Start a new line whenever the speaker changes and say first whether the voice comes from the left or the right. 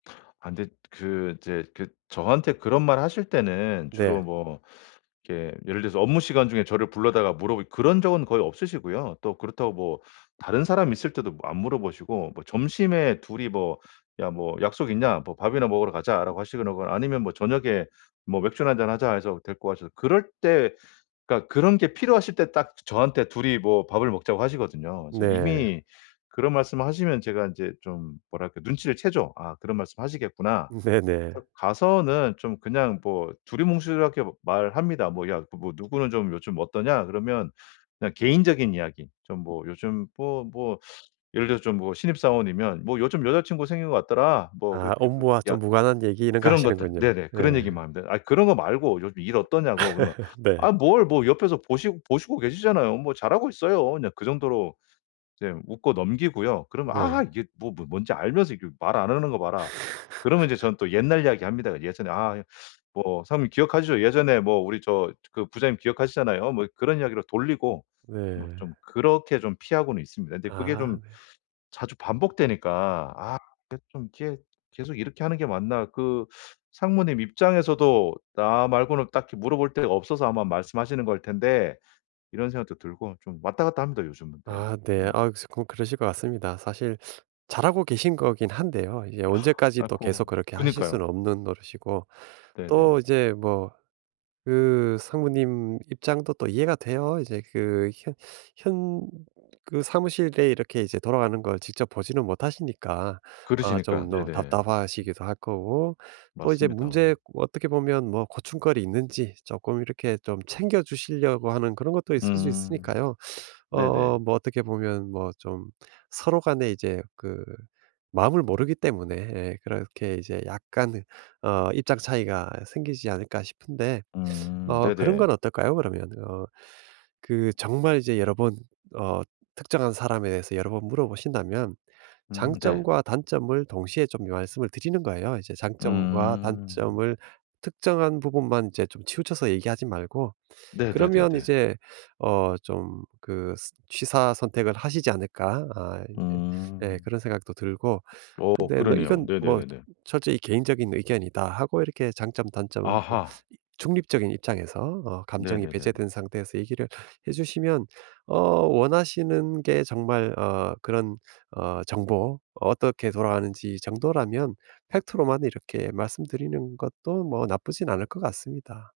left: 아 근데 그 이제 그 저한테 그런 말 하실 때는
right: 네.
left: 주로 뭐 이게 예를 들어서 업무 시간 중에 저를 불러다가 물어보고 그런 적은 거의 없으시고요. 또 그렇다고 뭐 다른 사람 있을 때도 뭐 안 물어보시고 뭐 점심에 둘이 뭐 "야 뭐 약속 있냐 뭐 밥이나 먹으러 가자."라고 하시거나 아니면 뭐 "저녁에 뭐 맥주나 1잔 하자." 해서 데리고 가셔서 그럴 때 그러니까 그런 게 필요하실 때 딱 저한테 둘이 뭐 밥을 먹자고 하시거든요. 그래서
right: 네.
left: 이미 그런 말씀을 하시면 제가 인제 좀 뭐랄까 눈치를 채죠. 아 그런 말씀 하시겠구나.
right: 네네.
left: 그래서 가서는 좀 그냥 뭐 두루뭉술하게 뭐 말합니다. 뭐 "야 뭐 누구는 좀 요즘 어떠냐?" 그러면 그냥 개인적인 이야기 좀 뭐 요즘 뭐, 뭐 예를 들어서 좀 뭐 신입사원이면 뭐 "요즘 여자친구 생긴 것 같더라." 뭐
right: 아
left: 그렇게, 그렇게
right: 업무와
left: "야"
right: 좀 무관한 얘기 이런 것
left: 그런 것들
right: 하시는군요.
left: 네네
right: 예.
left: 그런 얘기만 합니다. 아 그런 것 말고 요즘 일 어떠냐고 그러면
right: 네.
left: "아 뭘 뭐 옆에서 보시고 보시고 계시잖아요. 뭐 잘하고 있어요." 그냥 그 정도로 이제 웃고 넘기고요. 그러면
right: 네.
left: "아 이게 뭐 뭐 뭔지 알면서 이게 말 안 하는 거 봐라." 그러면 이제 전 또 옛날 이야기 합니다. "예전에 아 뭐 사장님 기억하시죠? 예전에 뭐 우리 저 그 부장님 기억하시잖아요." 뭐 그런 이야기로 돌리고 뭐
right: 네.
left: 좀 그렇게 좀 피하고는 있습니다. 근데 그게
right: 아
left: 좀
right: 네.
left: 자주 반복되니까 '아 근데 좀 이렇게 계속 이렇게 하는 게 맞나 그 상무님 입장에서도 나 말고는 딱히 물어볼 데가 없어서 아마 말씀하시는 걸 텐데.' 이런 생각도 들고 좀 왔다 갔다 합니다, 요즘은. 네.
right: 아 네.
left: 음.
right: 아 쪼끔 그러실 것 같습니다. 사실 잘하고 계신 거긴 한데요. 이게 언제까지 또
left: 아이코
right: 계속 그렇게 하실
left: 그니까요.
right: 수는 없는 노릇이고 또
left: 네네.
right: 이제 뭐 그 상무님 입장도 또 이해가 돼요. 이제 그 현 현 그 사무실에 이렇게 이제 돌아가는 걸 직접 보지는 못하시니까 아
left: 그르시니깐
right: 좀 너
left: 네네.
right: 답답하시기도 할 거고 또 이제
left: 맞습니다.
right: 문제 어떻게 보면 뭐 고충거리 있는지 쪼끔 이렇게 좀 챙겨주시려고 하는 그런 것도 있을 수
left: 음
right: 있으니까요.
left: 네네.
right: 어 뭐 어떻게 보면 뭐 좀 서로 간의 이제 그 마음을 모르기 때문에 예 그렇게 이제 약간의 어 입장 차이가 생기지 않을까 싶은데
left: 음
right: 어 그런 건
left: 네네.
right: 어떨까요? 그러면 어 그 정말 이제 여러 번 어 특정한 사람에 대해서 여러 번 물어보신다면
left: 음 네.
right: 장점과 단점을 동시에 좀 말씀을 드리는 거예요. 이제 장점과
left: 음.
right: 단점을 특정한 부분만 이제 좀 치우쳐서 얘기하지 말고 그러면
left: 네네네네.
right: 이제 어 좀 그 스 취사선택을 하시지 않을까? 아 이제 예
left: 음.
right: 그런 생각도 들고
left: 어
right: 근데
left: 그러네요.
right: 이건 뭐
left: 네네네네.
right: "철저히 개인적인 의견이다." 하고 이렇게 장점, 단점을 또
left: 아하.
right: 중립적인 입장에서 어 감정이
left: 네네네네.
right: 배제된 상태에서 얘기를 해 주시면 어 원하시는 게 정말 어 그런 어 정보 어떻게 돌아가는지 정도라면 팩트로만 이렇게 말씀드리는 것도 뭐 나쁘진 않을 것 같습니다.